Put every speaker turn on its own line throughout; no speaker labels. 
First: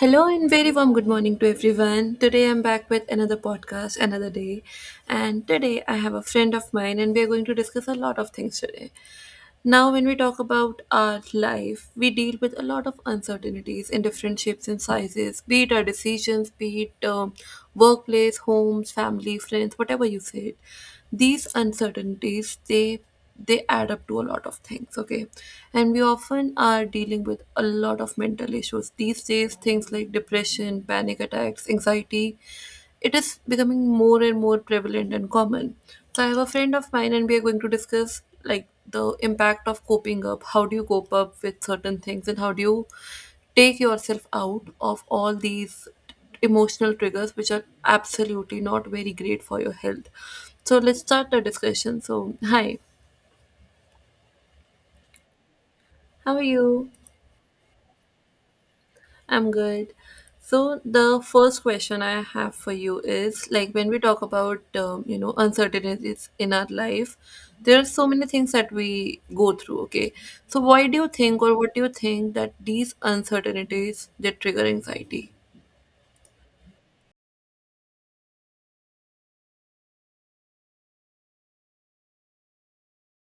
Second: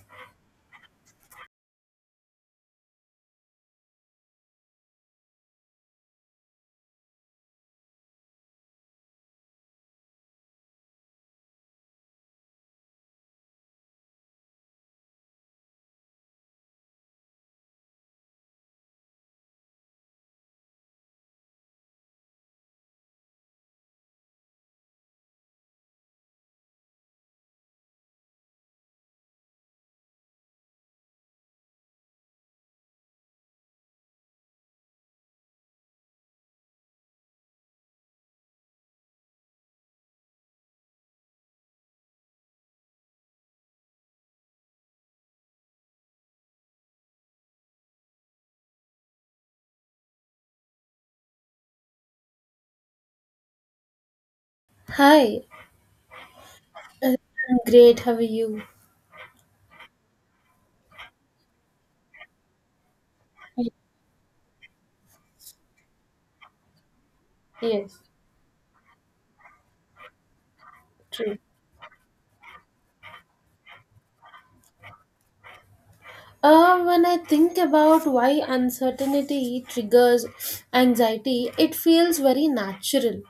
Hello and very warm good morning to everyone. Today I'm back with another podcast, another day. And today I have a friend of mine, and we are going to discuss a lot of things today. Now, when we talk about our life, we deal with a lot of uncertainties in different shapes and sizes, be it our decisions, be it workplace, homes, family, friends, whatever you say. These uncertainties, they add up to a lot of things, okay? And we often are dealing with a lot of mental issues these days, things like depression, panic attacks, anxiety. It is becoming more and more prevalent and common. So I have a friend of mine, and we are going to discuss like the impact of coping up. How do you cope up with certain things, and how do you take yourself out of all these emotional triggers, which are absolutely not very great for your health? So let's start the discussion. So hi,
Hi,
how are you?
I'm great. How are you?
I'm good. So the first question I have for you is
Y-
like when we talk about uncertainties in our life, there are
Yes,
so many things that we go through. Okay, so why do you
true.
think or what do you think that these uncertainties they trigger anxiety?
When I think about why uncertainty triggers anxiety, it feels very natural,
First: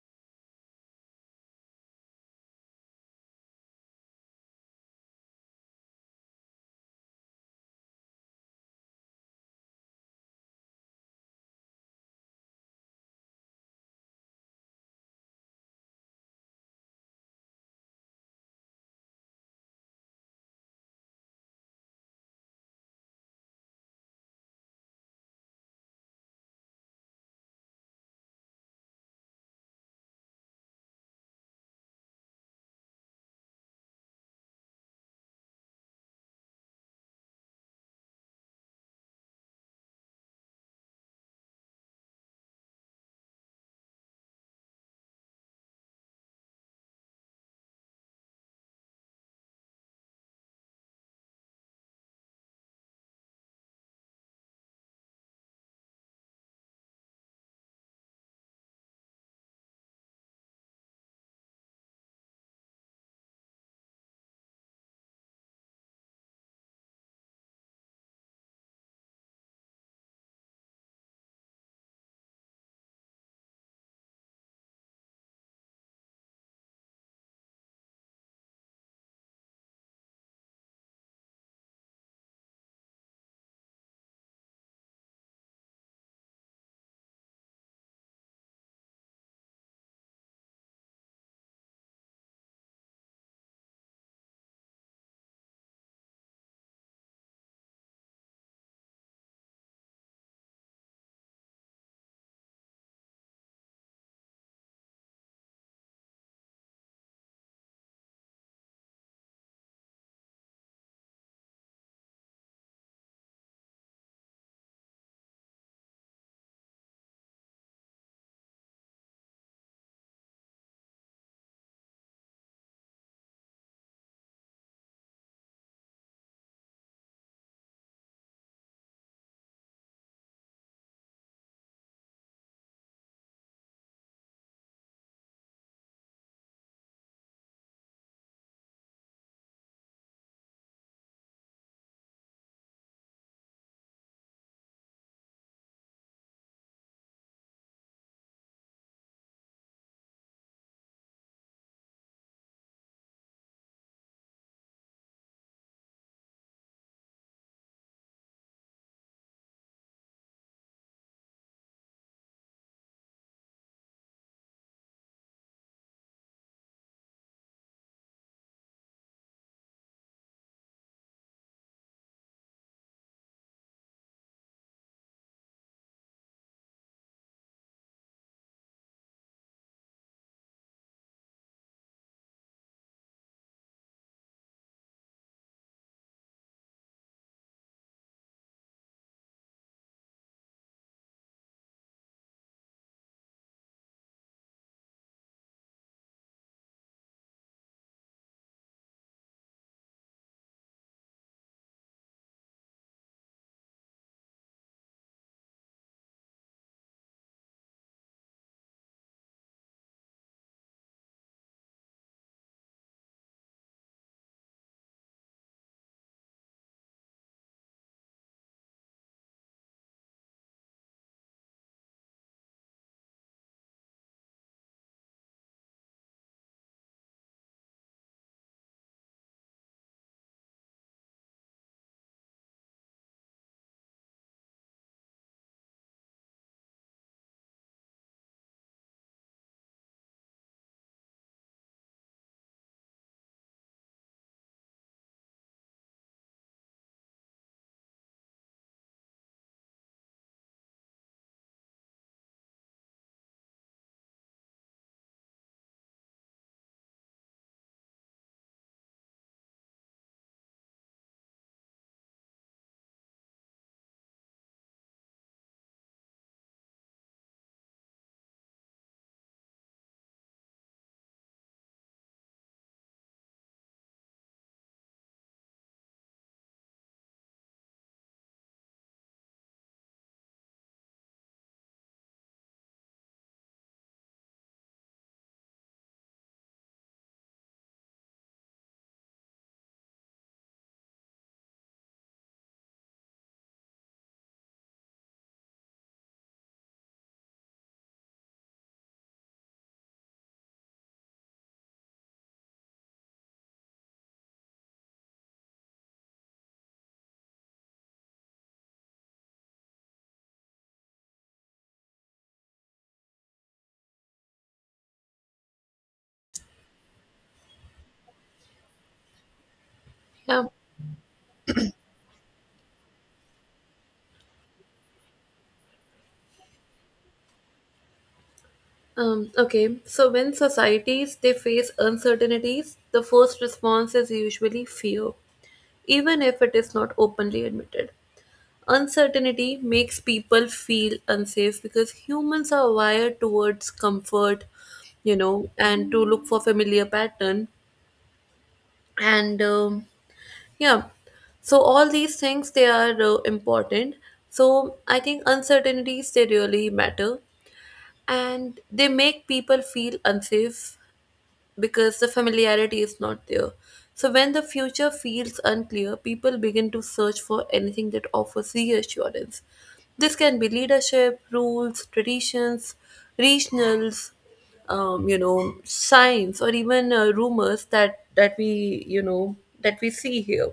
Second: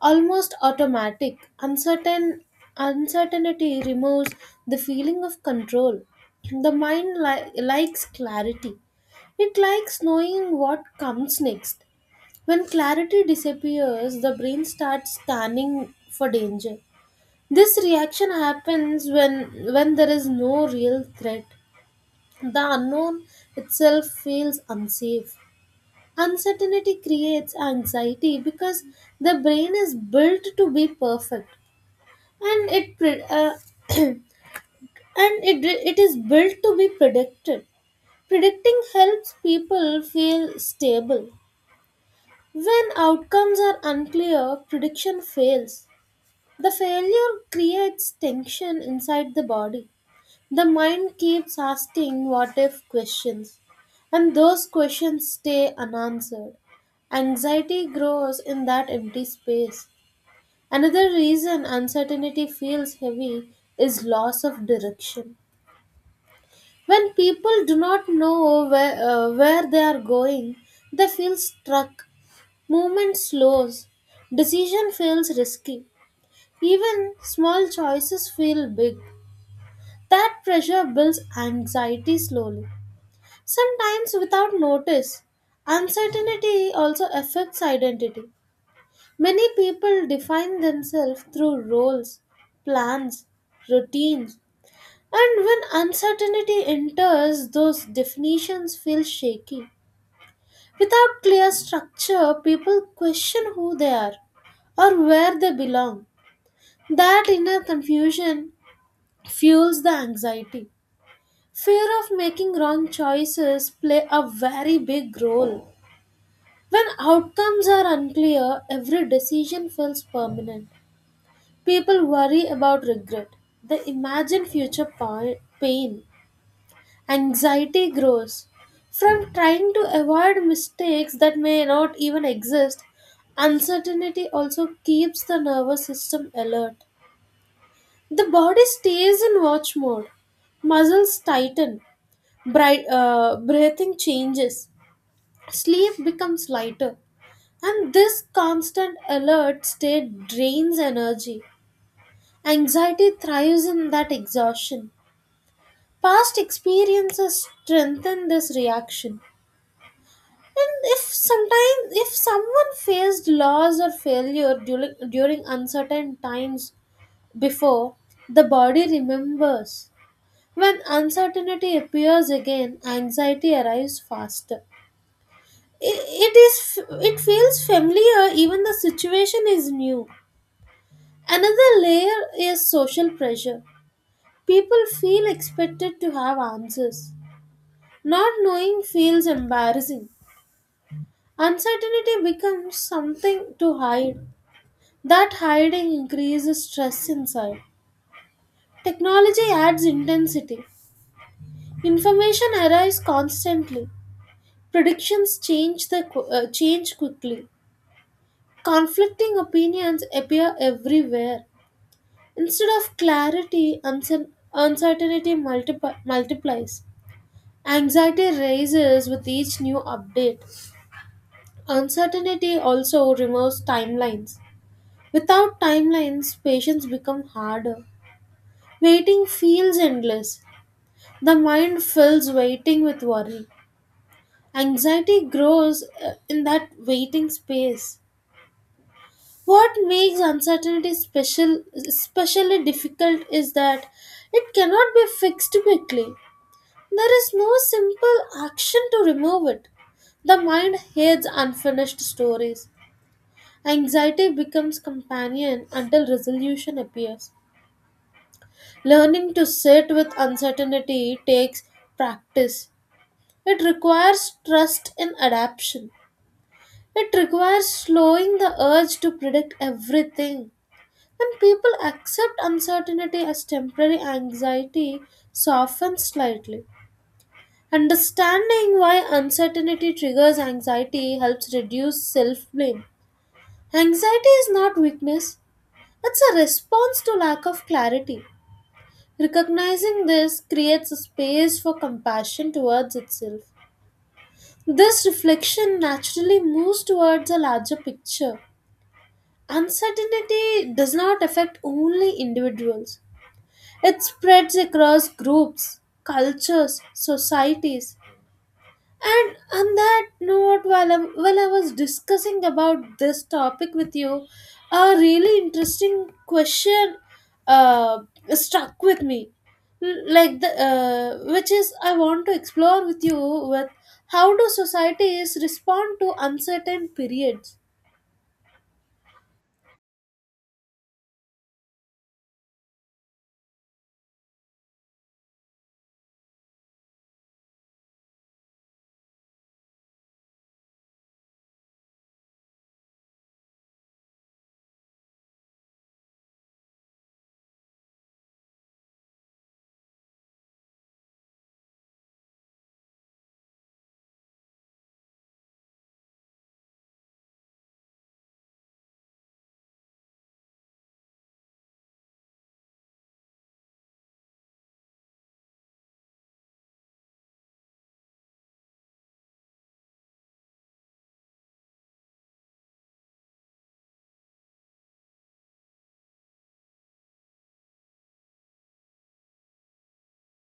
almost automatic. Uncertainty removes the feeling of control. The mind likes clarity. It likes knowing what comes next. When clarity disappears, the brain starts scanning for danger. This reaction happens when there is no real threat. The unknown itself feels unsafe. Uncertainty creates anxiety because the brain is built to be perfect, and it pre- uh, and it is built to be predicted. Predicting helps people feel stable. When outcomes are unclear, prediction fails. The failure creates tension inside the body. The mind keeps asking what if questions, and those questions stay unanswered. Anxiety grows in that empty space. Another reason uncertainty feels heavy is loss of direction. When people do not know where they are going, they feel stuck. Movement slows. Decision feels risky. Even small choices feel big. That pressure builds anxiety slowly. Sometimes without notice, uncertainty also affects identity. Many people define themselves through roles, plans, routines, and when uncertainty enters, those definitions feel shaky. Without clear structure, people question who they are or where they belong. That inner confusion fuels the anxiety. Fear of making wrong choices play a very big role. When outcomes are unclear, every decision feels permanent. People worry about regret. They imagine future pain. Anxiety grows. From trying to avoid mistakes that may not even exist, uncertainty also keeps the nervous system alert. The body stays in watch mode. Muscles tighten. Bright, breathing changes. Sleep becomes lighter. And this constant alert state drains energy. Anxiety thrives in that exhaustion. Past experiences strengthen this reaction. And if sometimes if someone faced loss or failure during uncertain times before, the body remembers. When uncertainty appears again, anxiety arrives faster. I- It is it feels familiar even the situation is new. Another layer is social pressure. People feel expected to have answers. Not knowing feels embarrassing. Uncertainty becomes something to hide. That hiding increases stress inside. Technology adds intensity. Information arrives constantly. Predictions change quickly. Conflicting opinions appear everywhere. Instead of clarity, uncertainty multiplies. Anxiety rises with each new update. Uncertainty also removes timelines. Without timelines, patience becomes harder. Waiting feels endless. The mind fills waiting with worry. Anxiety grows in that waiting space. What makes uncertainty especially difficult is that it cannot be fixed quickly. There is no simple action to remove it. The mind hates unfinished stories. Anxiety becomes companion until resolution appears. Learning to sit with uncertainty takes practice. It requires trust in adaptation. It requires slowing the urge to predict everything. When people accept uncertainty as temporary anxiety, softens slightly. Understanding why uncertainty triggers anxiety helps reduce self blame. Anxiety is not weakness, it's a response to lack of clarity. Recognizing this creates a space for compassion towards itself. This reflection naturally moves towards a larger picture. Uncertainty does not affect only individuals, it spreads across groups, cultures, societies, and on that note, while I was discussing about this topic with you, a really interesting question uh, struck with me. Like
Yeah.
the which is I want to explore with you with how do societies respond to uncertain periods?
Okay. So when societies they face uncertainties, the first response is usually fear, even if it is not openly admitted. Uncertainty makes people feel unsafe because humans are wired towards comfort, and to look for familiar pattern. And yeah, so all these things they are important. So I think uncertainties they really matter, and they make people feel unsafe because the familiarity is not there. So, when the future feels unclear, people begin to search for anything that offers reassurance. This can be leadership, rules, traditions, regionals, signs, or even rumors that we that we see here.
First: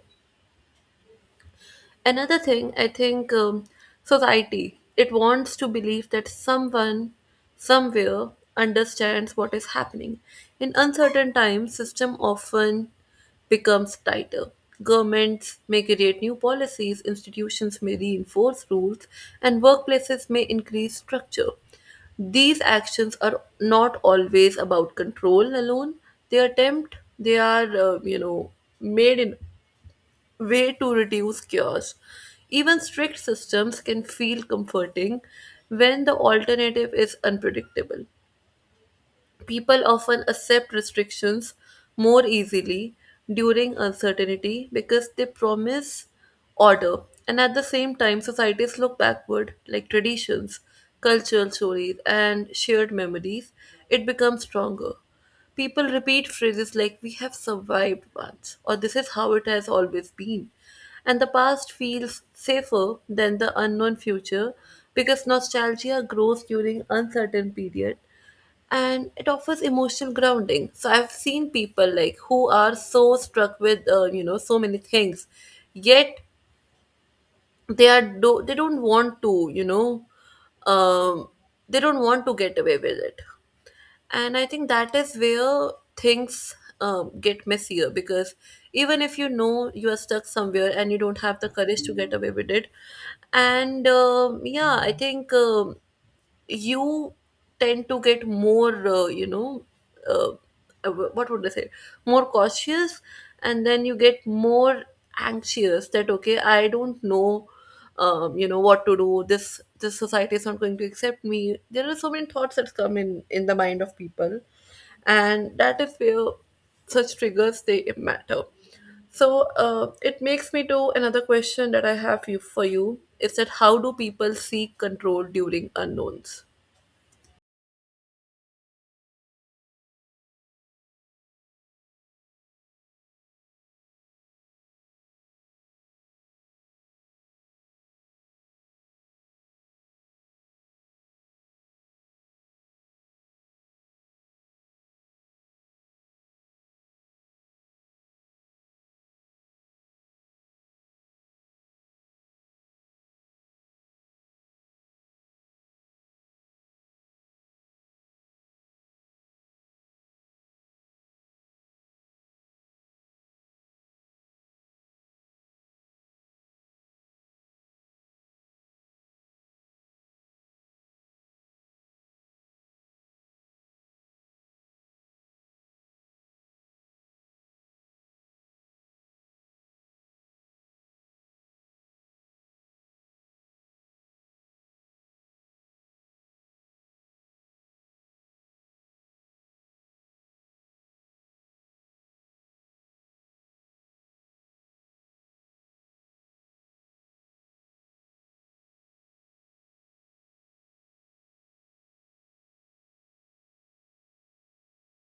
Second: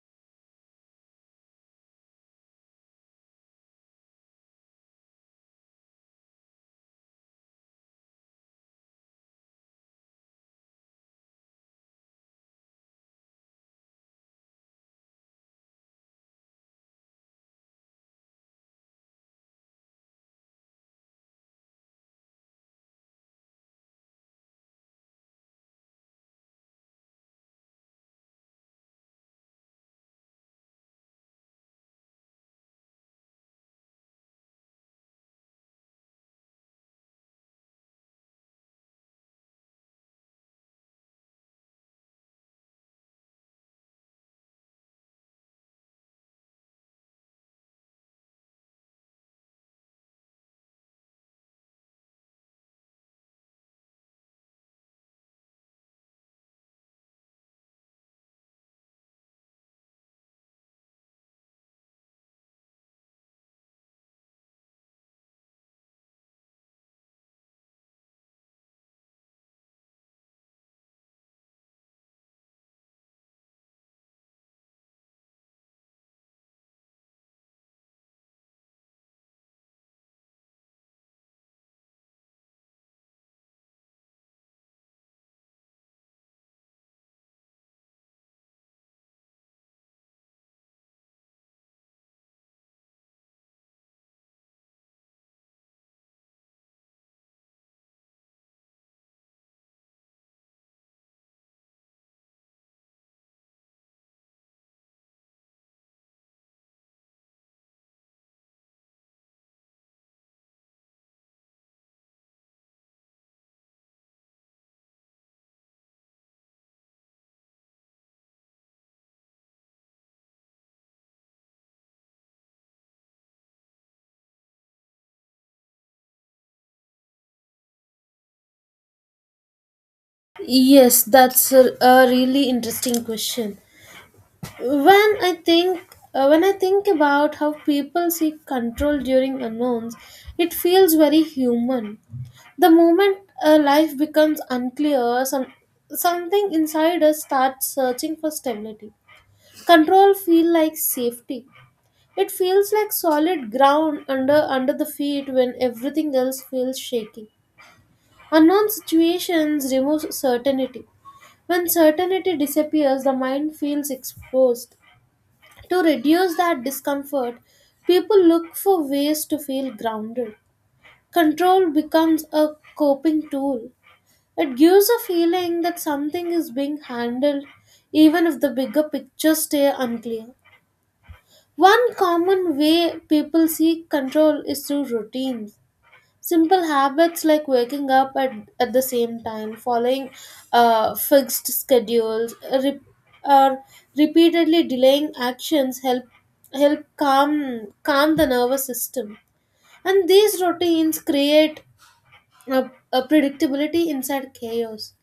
Another thing, I think, society it wants to believe that someone somewhere understands what is happening. In uncertain times, system often becomes tighter. Governments may create new policies, institutions may reinforce rules, and workplaces may increase structure. These actions are not always about control alone. They attempt, they are, made in way to reduce chaos. Even strict systems can feel comforting when the alternative is unpredictable. People often accept restrictions more easily during uncertainty because they promise order. And at the same time, societies look backward, like traditions, cultural stories, and shared memories. It becomes stronger. People repeat phrases like, "We have survived once," or "This is how it has always been." And the past feels safer than the unknown future because nostalgia grows during uncertain period and it offers emotional grounding. So I've seen people like who are so struck with so many things, yet they don't want to, um, they don't want to get away with it. And I think that is where things get messier because even if you know you are stuck somewhere and you don't have the courage to get away with it. And yeah, I think you tend to get more, uh, what would I say, more cautious. And then you get more anxious that, okay, I don't know what to do. This society is not going to accept me. There are so many thoughts that come in the mind of people. And that is where such triggers, they matter. So it makes me to another question that I have you, for you is that how do people seek control during unknowns?
Yes, that's a really interesting question. when i think when I think about how people seek control during unknowns, it feels very human. The moment life becomes unclear, something inside us starts searching for stability. Control feel like safety. It feels like solid ground under the feet when everything else feels shaky. Unknown situations remove certainty. When certainty disappears, the mind feels exposed. To reduce that discomfort, people look for ways to feel grounded. Control becomes a coping tool. It gives a feeling that something is being handled even if the bigger picture stays unclear. One common way people seek control is through routines. Simple habits like waking up at the same time, following fixed schedules, or repeatedly delaying actions help calm the nervous system. And these routines create a predictability inside chaos.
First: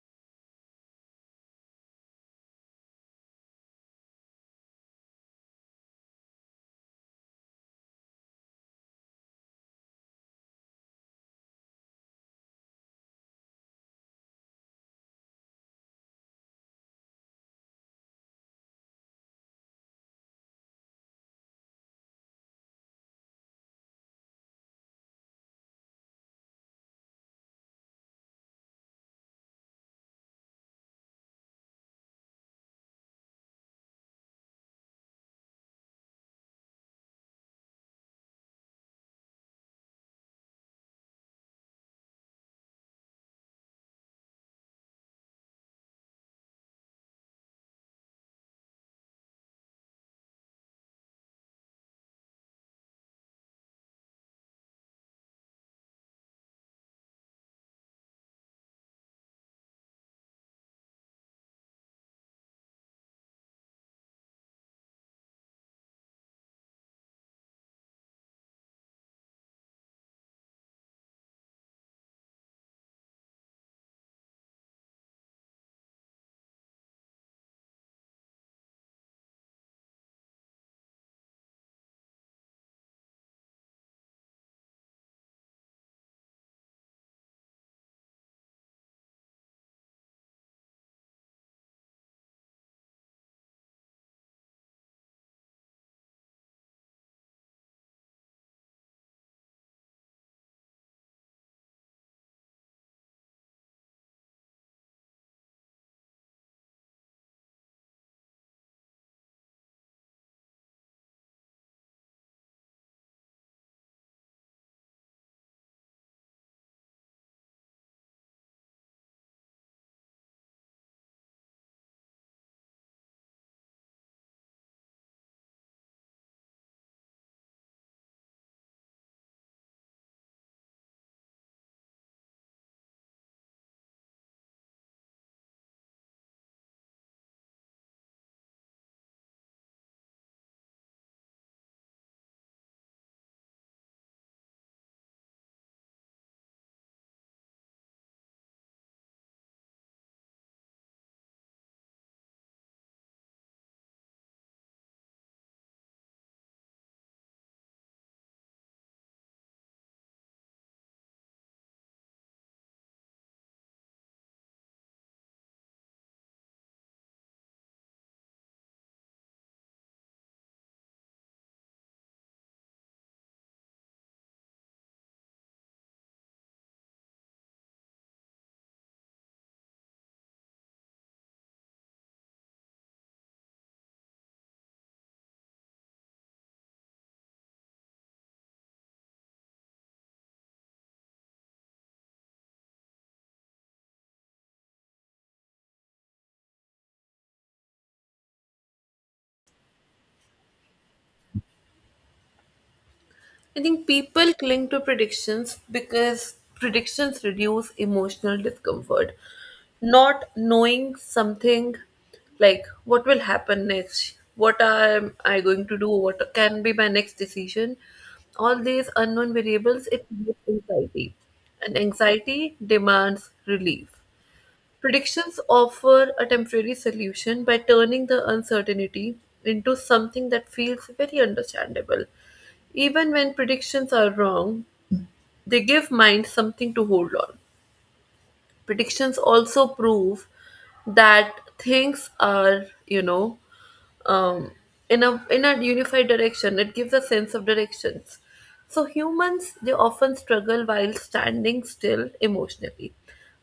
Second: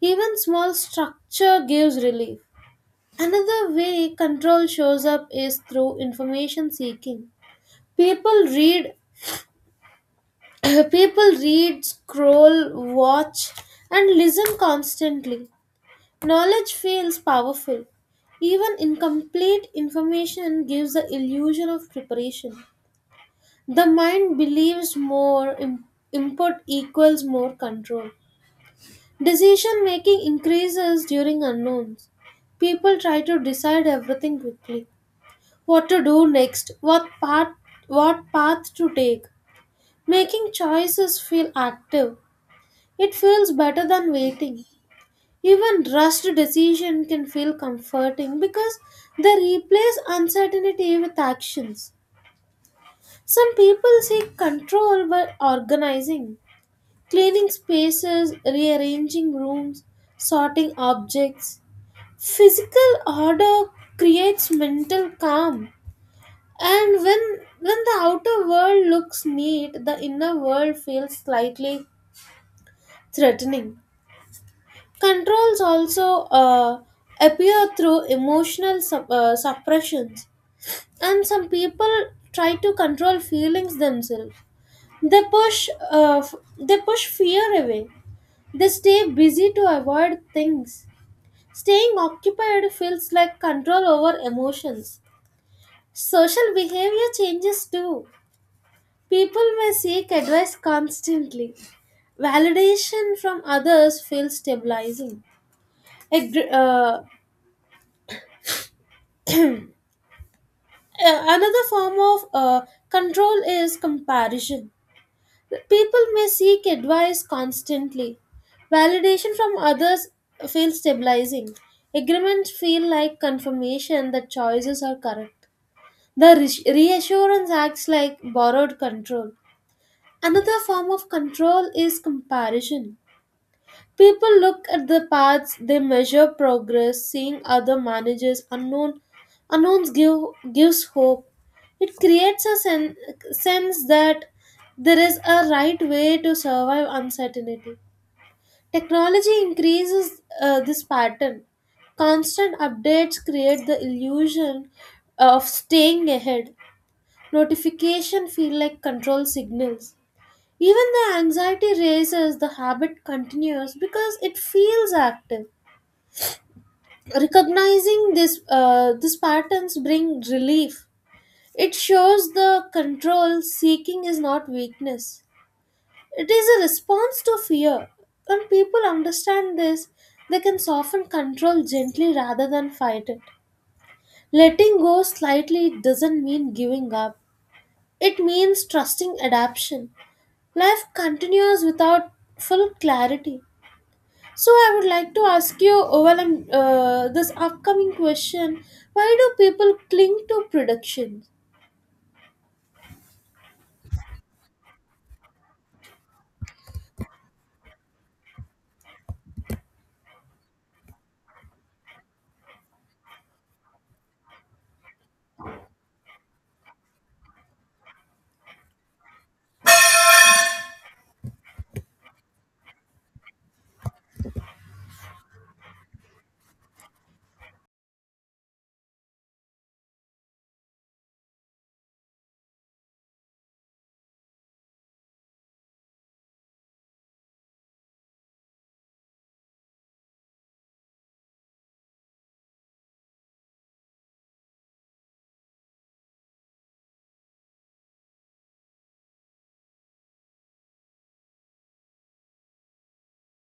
Even small structure gives relief. Another way control shows up is through information seeking. People read People read, scroll, watch, and listen constantly. Knowledge feels powerful. Even incomplete information gives the illusion of preparation. The mind believes input equals more control. Decision making increases during unknowns. People try to decide everything quickly. What to do next, what path to take. Making choices feel active. It feels better than waiting. Even rushed decision can feel comforting because they replace uncertainty with actions. Some people seek control by organizing, cleaning spaces, rearranging rooms, sorting objects. Physical order creates mental calm. And when the outer world looks neat, the inner world feels slightly threatening. Controls also appear through emotional suppressions, and some people try to control feelings themselves. They push fear away. They stay busy to avoid things. Staying occupied feels like control over emotions. Social behavior changes too. People may seek advice constantly. Validation from others feels stabilizing. Agre- another form of Control is comparison. People may seek advice constantly. Validation from others feels stabilizing. Agreements feel like confirmation that choices are correct. The reassurance acts like borrowed control. Another form of control is comparison. People look at the paths, they measure progress, seeing other managers unknown unknowns give gives hope. It creates a sense that there is a right way to survive uncertainty. Technology increases this pattern. Constant updates create the illusion of staying ahead. Notification feel like control signals. Even the anxiety races, the habit continues because it feels active. Recognizing these patterns bring relief. It shows the control seeking is not weakness. It is a response to fear. When people understand this, they can soften control gently rather than fight it. Letting go slightly doesn't mean giving up. It means trusting adaptation. Life continues without full clarity. So I would like to ask you, this upcoming question: why do people cling to predictions?
I think people cling to predictions because predictions reduce emotional discomfort. Not knowing something like what will happen next, what am I going to do, what can be my next decision, all these unknown variables, it creates anxiety. And anxiety demands relief. Predictions offer a temporary solution by turning the uncertainty into something that feels very understandable. Even when predictions are wrong, they give mind something to hold on. Predictions also prove that things are, um, in a unified direction. It gives a sense of directions. So humans they often struggle while standing still emotionally.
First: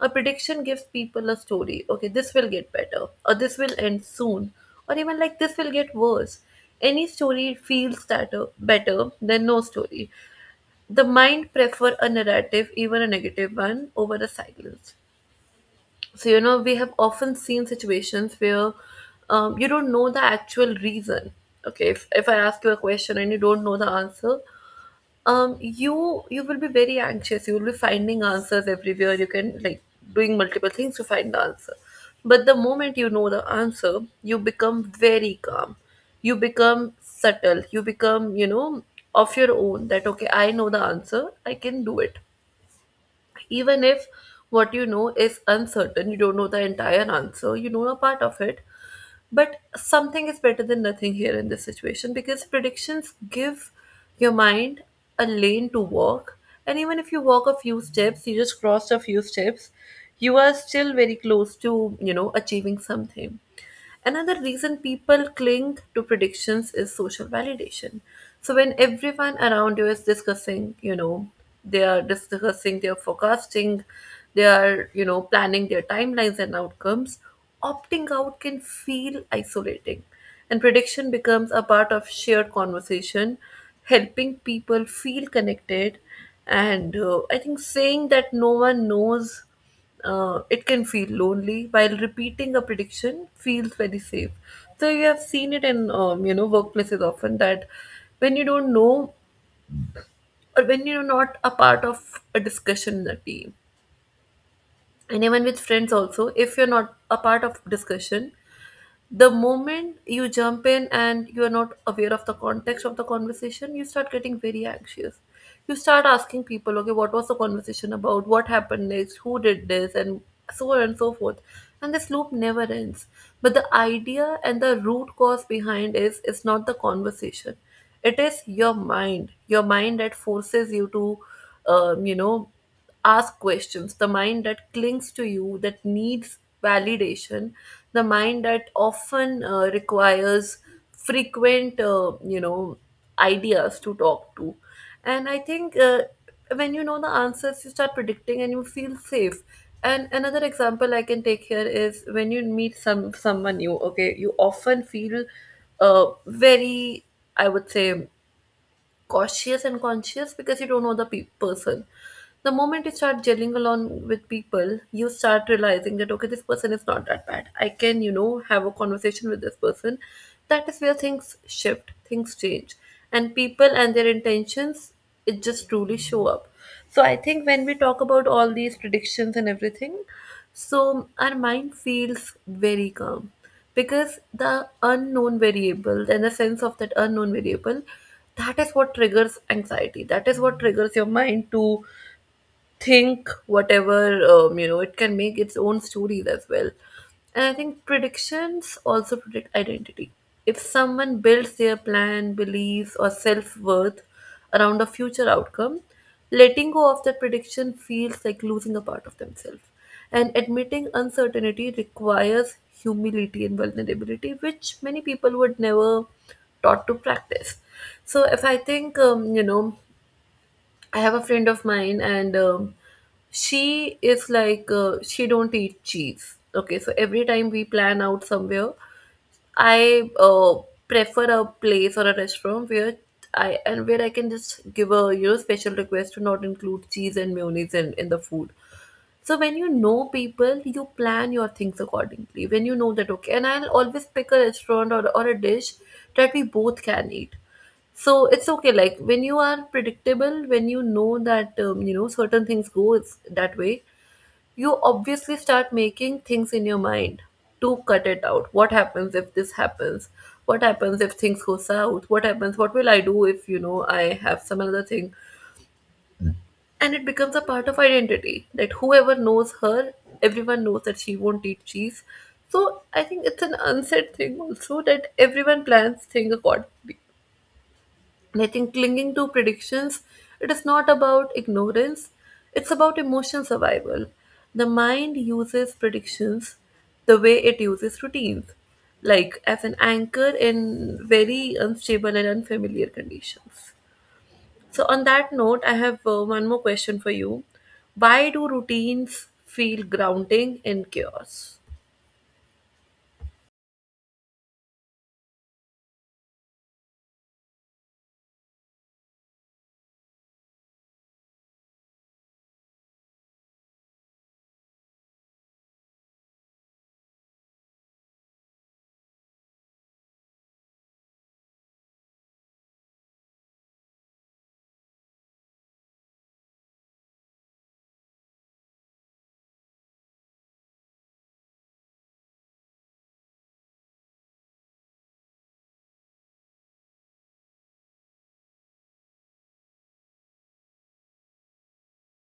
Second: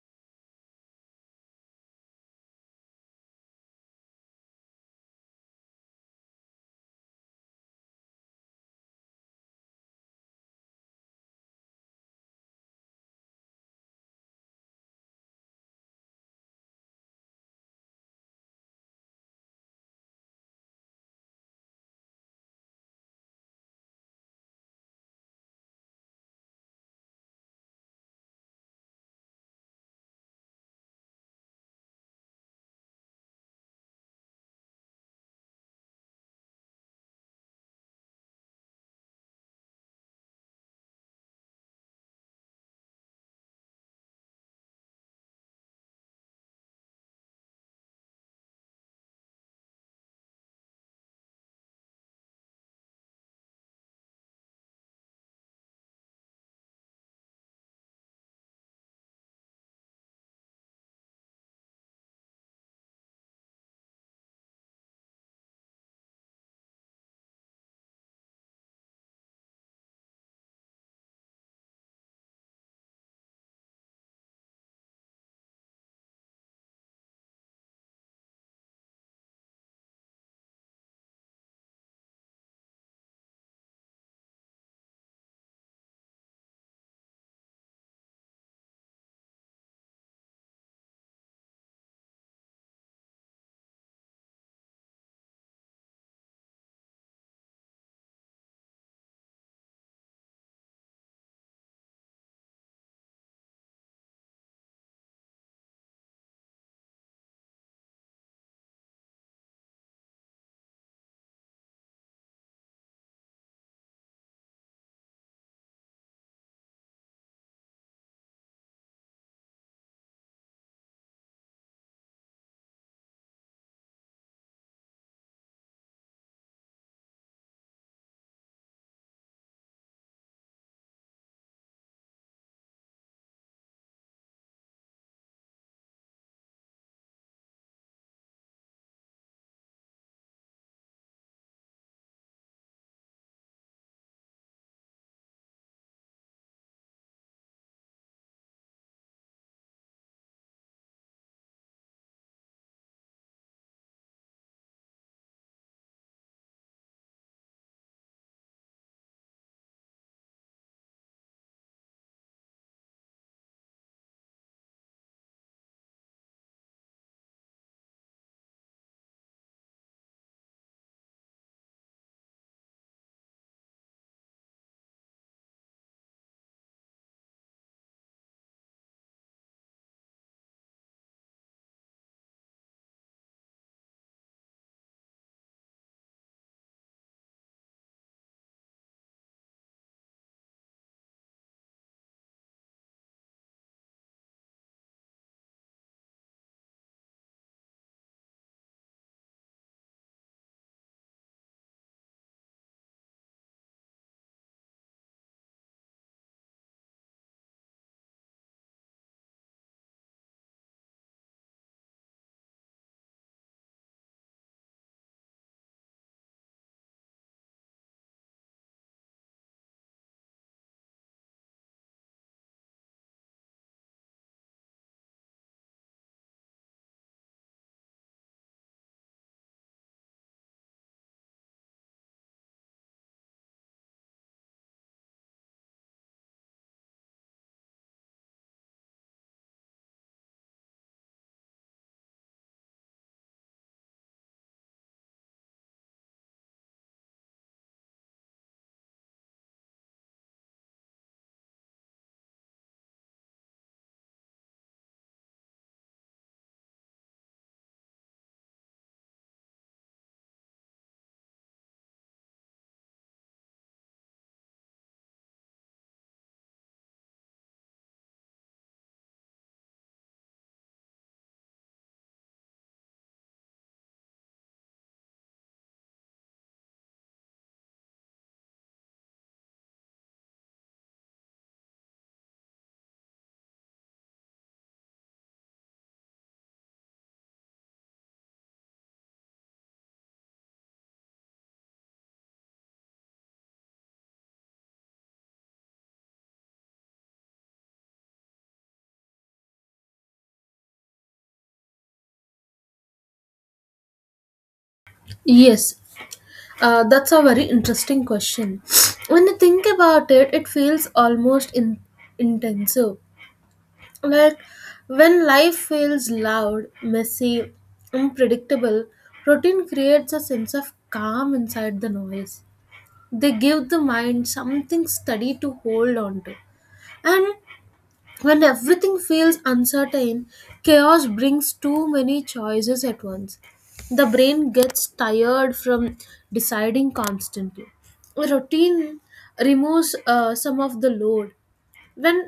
A prediction gives people a story. Okay, this will get better, or this will end soon, or even like this will get worse. Any story feels that better than no story. The mind prefer a narrative, even a negative one, over a silence. So, we have often seen situations where you don't know the actual reason. Okay, if I ask you a question and you don't know the answer, you will be very anxious. You will be finding answers everywhere. You can like doing multiple things to find the answer. But the moment you know the answer, you become very calm. You become subtle. You become, of your own that okay, I know the answer, I can do it even if what you know is uncertain. You don't know the entire answer, you know a part of it, but something is better than nothing here in this situation because predictions give your mind a lane to walk. And even if you walk a few steps, you just crossed a few steps, you are still very close to achieving something. Another reason people cling to predictions is social validation. So when everyone around you is discussing they are discussing, they are forecasting, they are planning their timelines and outcomes, opting out can feel isolating, and prediction becomes a part of shared conversation, helping people feel connected. And I think saying that no one knows, it can feel lonely, while repeating a prediction feels very safe. So you have seen it in workplaces often that when you don't know or when you're not a part of a discussion in a team, and even with friends also, if you're not a part of discussion, the moment you jump in and you are not aware of the context of the conversation, you start getting very anxious. You start asking people, okay, what was the conversation about, what happened next, who did this, and so on and so forth, and this loop never ends. But the idea and the root cause behind is it's not the conversation, it is your mind, your mind that forces you to um, you know ask questions, the mind that clings to you, that needs validation, the mind that often requires frequent, ideas to talk to. And I think, when you know the answers, you start predicting and you feel safe. And another example I can take here is when you meet someone new. Okay, you often feel very, I would say, cautious and conscious because you don't know the person. The moment you start gelling along with people, you start realizing that, okay, this person is not that bad. I can have a conversation with this person. That is where things shift, things change, and people and their intentions, it just truly show up. So I think when we talk about all these predictions and everything, so our mind feels very calm because the unknown variable and the sense of that unknown variable, that is what triggers anxiety, that is what triggers your mind to think whatever. Um, you know it can make its own stories as well. And I think predictions also predict identity. If someone builds their plan, beliefs, or self-worth around a future outcome, letting go of that prediction feels like losing a part of themselves. And admitting uncertainty requires humility and vulnerability, which many people would never taught to practice. So if I think, I have a friend of mine, and she is like she don't eat cheese. Okay, so every time we plan out somewhere, I prefer a place or a restaurant where I and where I can just give a special request to not include cheese and mayonnaise in the food. So when you know people, you plan your things accordingly. When you know that, okay, and I'll always pick a restaurant or a dish that we both can eat. So it's okay. Like when you are predictable, when you know that, certain things goes that way, you obviously start making things in your mind to cut it out. What happens if this happens? What happens if things go south? What happens? What will I do if I have some other thing? And it becomes a part of identity that whoever knows her, everyone knows that she won't eat cheese. So I think it's an unsaid thing also that everyone plans thing accordingly. And I think clinging to predictions, it is not about ignorance, it's about emotional survival. The mind uses predictions the way it uses routines, like as an anchor in very unstable and unfamiliar conditions. So, on that note, I have one more question for you. Why do routines feel grounding in chaos?
Yes, that's a very interesting question. When you think about it, it feels almost intensive. Like when life feels loud, messy, unpredictable, routine creates a sense of calm inside the noise. They give the mind something steady to hold on to. And when everything feels uncertain, chaos brings too many choices at once. The brain gets tired from deciding constantly. Routine removes some of the load. When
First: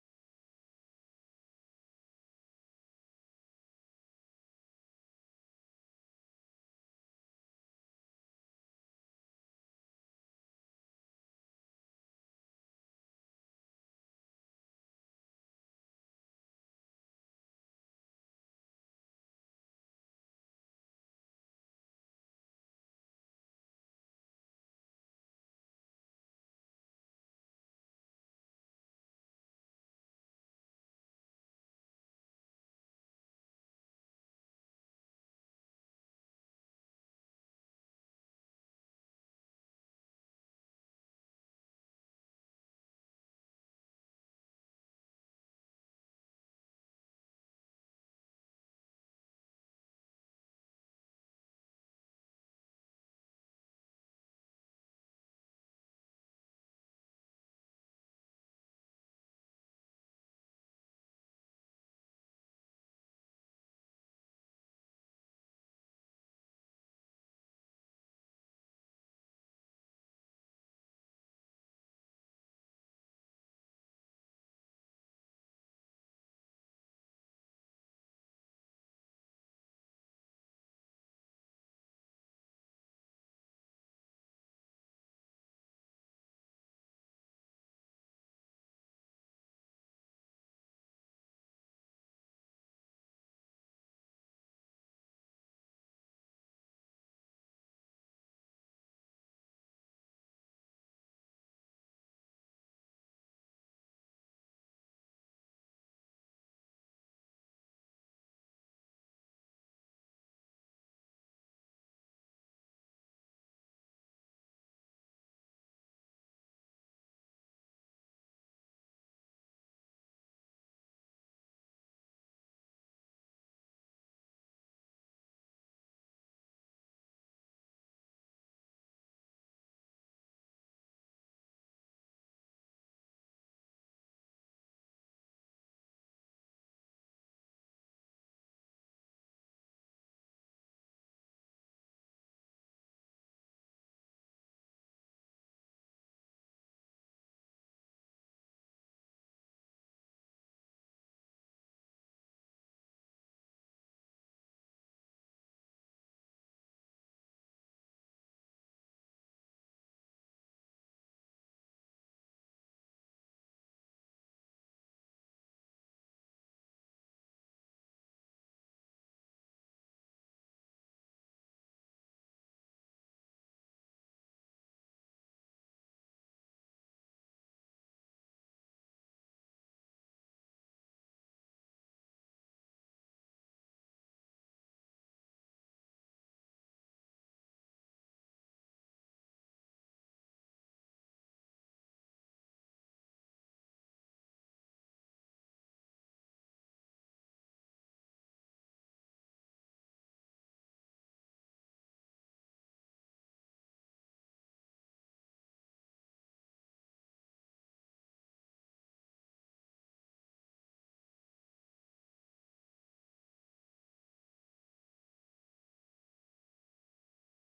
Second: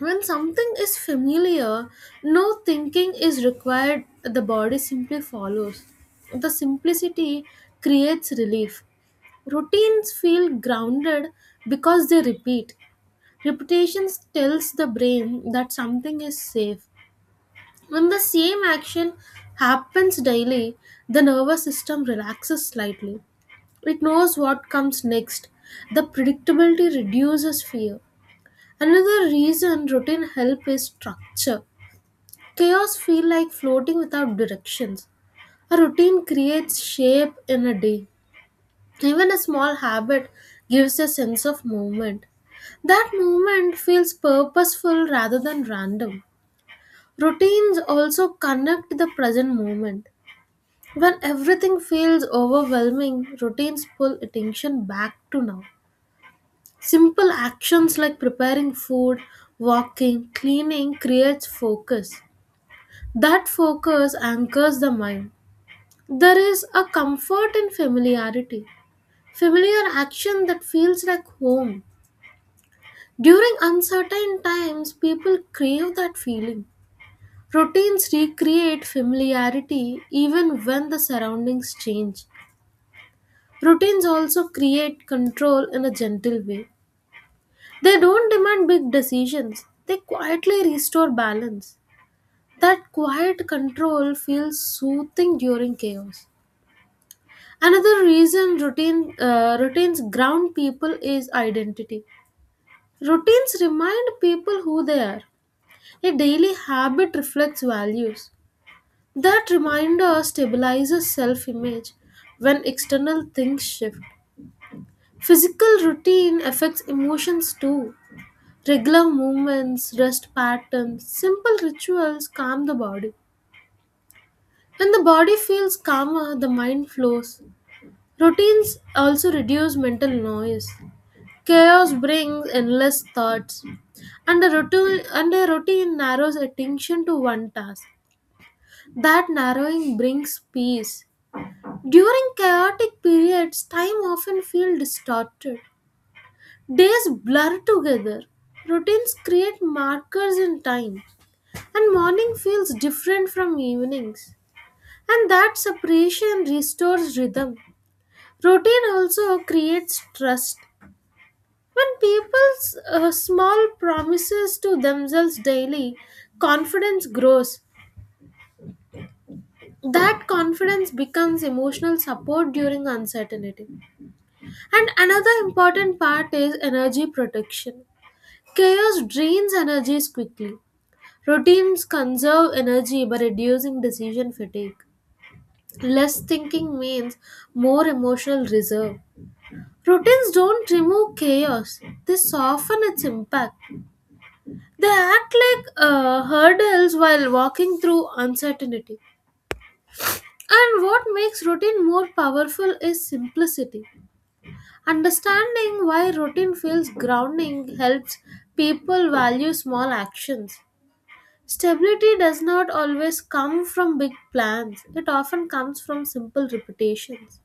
when something is familiar, no thinking is required. The body simply follows. The simplicity creates relief. Routines feel grounded because they repeat. Reputation tells the brain that something is safe. When the same action happens daily, the nervous system relaxes slightly. It knows what comes next. The predictability reduces fear. Another reason routine help is structure. Chaos feel like floating without directions. A routine creates shape in a day. Even a small habit gives a sense of movement. That movement feels purposeful rather than random. Routines also connect the present moment. When everything feels overwhelming, routines pull attention back to now. Simple actions like preparing food, walking, cleaning creates focus. That focus anchors the mind. There is a comfort in familiarity. Familiar action that feels like home. During uncertain times, people crave that feeling. Routines recreate familiarity even when the surroundings change. Routines also create control in a gentle way. They don't demand big decisions, they quietly restore balance. That quiet control feels soothing during chaos. Another reason routines ground people is identity. Routines remind people who they are. A daily habit reflects values. That reminder stabilizes self image when external things shift. Physical routine affects emotions too. Regular movements, rest patterns, simple rituals calm the body. When the body feels calmer, the mind flows. Routines also reduce mental noise. Chaos brings endless thoughts, and a routine narrows attention to one task. That narrowing brings peace. During chaotic periods, time often feels distorted. Days blur together. Routines create markers in time, and morning feels different from evenings. And that separation restores rhythm. Routine also creates trust. When people's small promises to themselves daily, confidence grows. That confidence becomes emotional support during uncertainty. And another important part is energy protection. Chaos drains energies quickly. Routines conserve energy by reducing decision fatigue. Less thinking means more emotional reserve. Routines don't remove chaos, they soften its impact. They act like hurdles while walking through uncertainty. And what makes routine more powerful is simplicity. Understanding why routine feels grounding helps people value small actions. Stability does not always come from big plans, it often comes from simple repetitions.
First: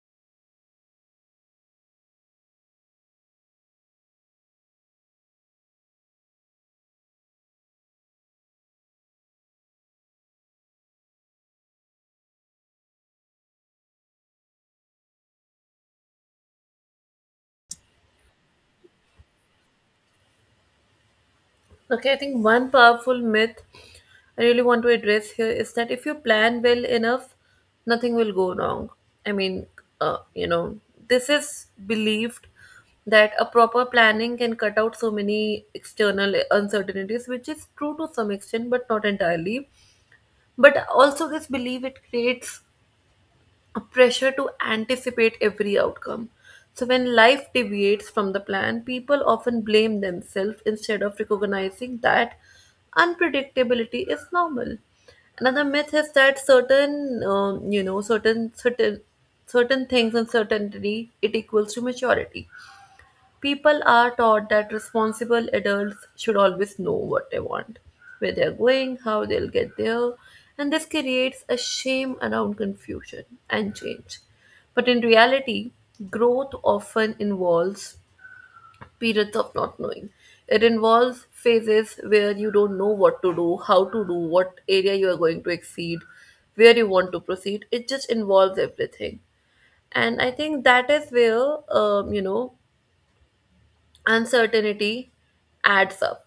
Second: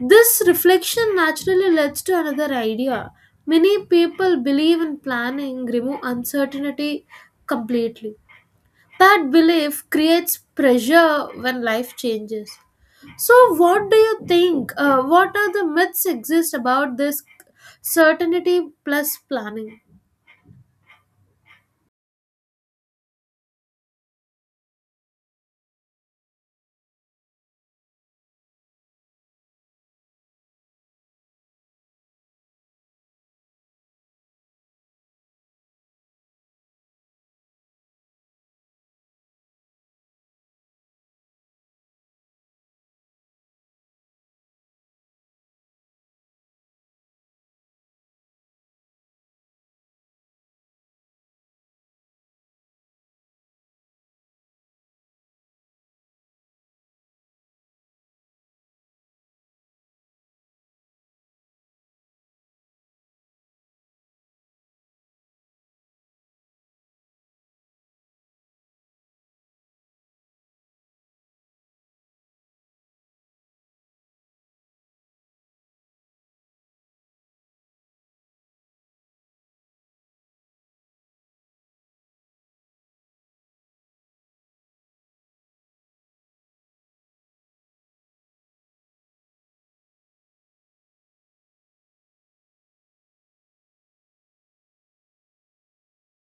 This reflection naturally leads to another idea. Many people believe in planning remove uncertainty completely. That belief creates pressure when life changes. So, what do you think? What are the myths exist about this certainty plus planning?
Okay, I think one powerful myth I really want to address here is that if you plan well enough, nothing will go wrong. I mean, uh, you know, this is believed that a proper planning can cut out so many external uncertainties, which is true to some extent, but not entirely. But also, this belief it creates a pressure to anticipate every outcome. So, when life deviates from the plan, people often blame themselves instead of recognizing that unpredictability is normal. Another myth is that certain, you know, certain certain certain things and certainty it equals to maturity. People are taught that responsible adults should always know what they want, where they're going, how they'll get there, and this creates a shame around confusion and change. But in reality, growth often involves periods of not knowing. It involves phases where you don't know what to do, how to do, what area you are going to exceed, where you want to proceed. It just involves everything. And I think that is where, um, you know, uncertainty adds up.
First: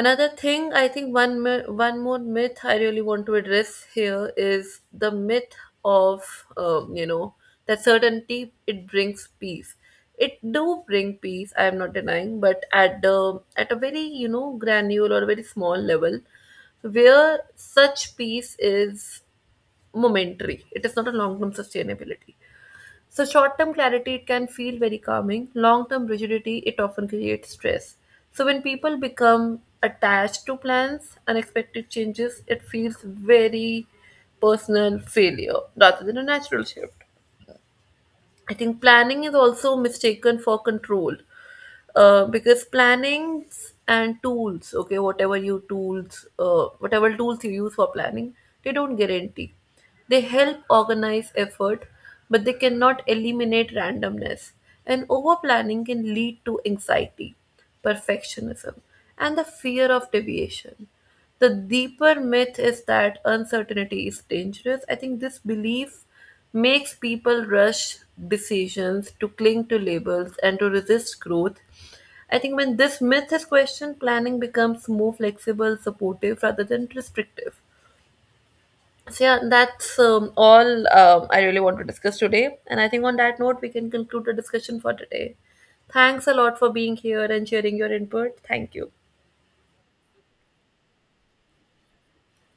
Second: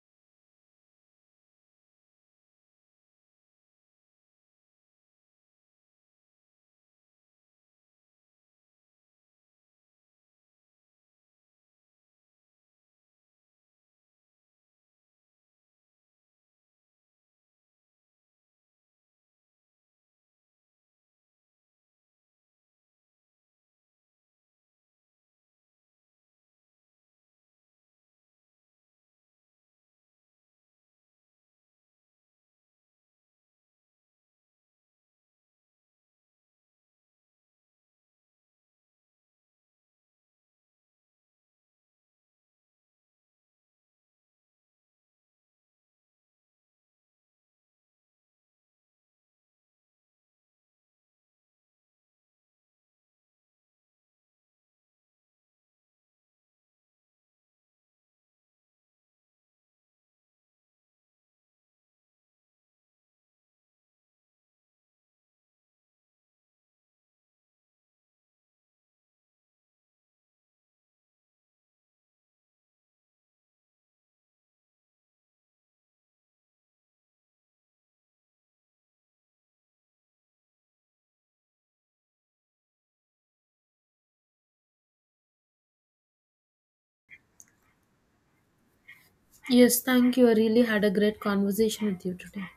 Another thing I think, one more myth I really want to address here is the myth of, that certainty it brings peace. It do bring peace, I am not denying, but at the at a very granular or very small level, where such peace is momentary, it is not a long term sustainability. So, short term clarity, it can feel very calming. Long term rigidity, it often creates stress. So, when people become attached to plans, unexpected changes, it feels very personal failure rather than a natural shift. I think planning is also mistaken for control, because plannings and tools, okay, whatever tools you use for planning, they don't guarantee. They help organize effort, but they cannot eliminate randomness. And over planning can lead to anxiety, perfectionism, and the fear of deviation. The deeper myth is that uncertainty is dangerous. I think this belief makes people rush decisions, to cling to labels, and to resist growth. I think when this myth is questioned, planning becomes more flexible, supportive rather than restrictive. So, yeah, that's all I really want to discuss today. And I think on that note, we can conclude the discussion for today. Thanks a lot for being here and sharing your input. Thank you.
Yes, thank you. I really had a great conversation with you today.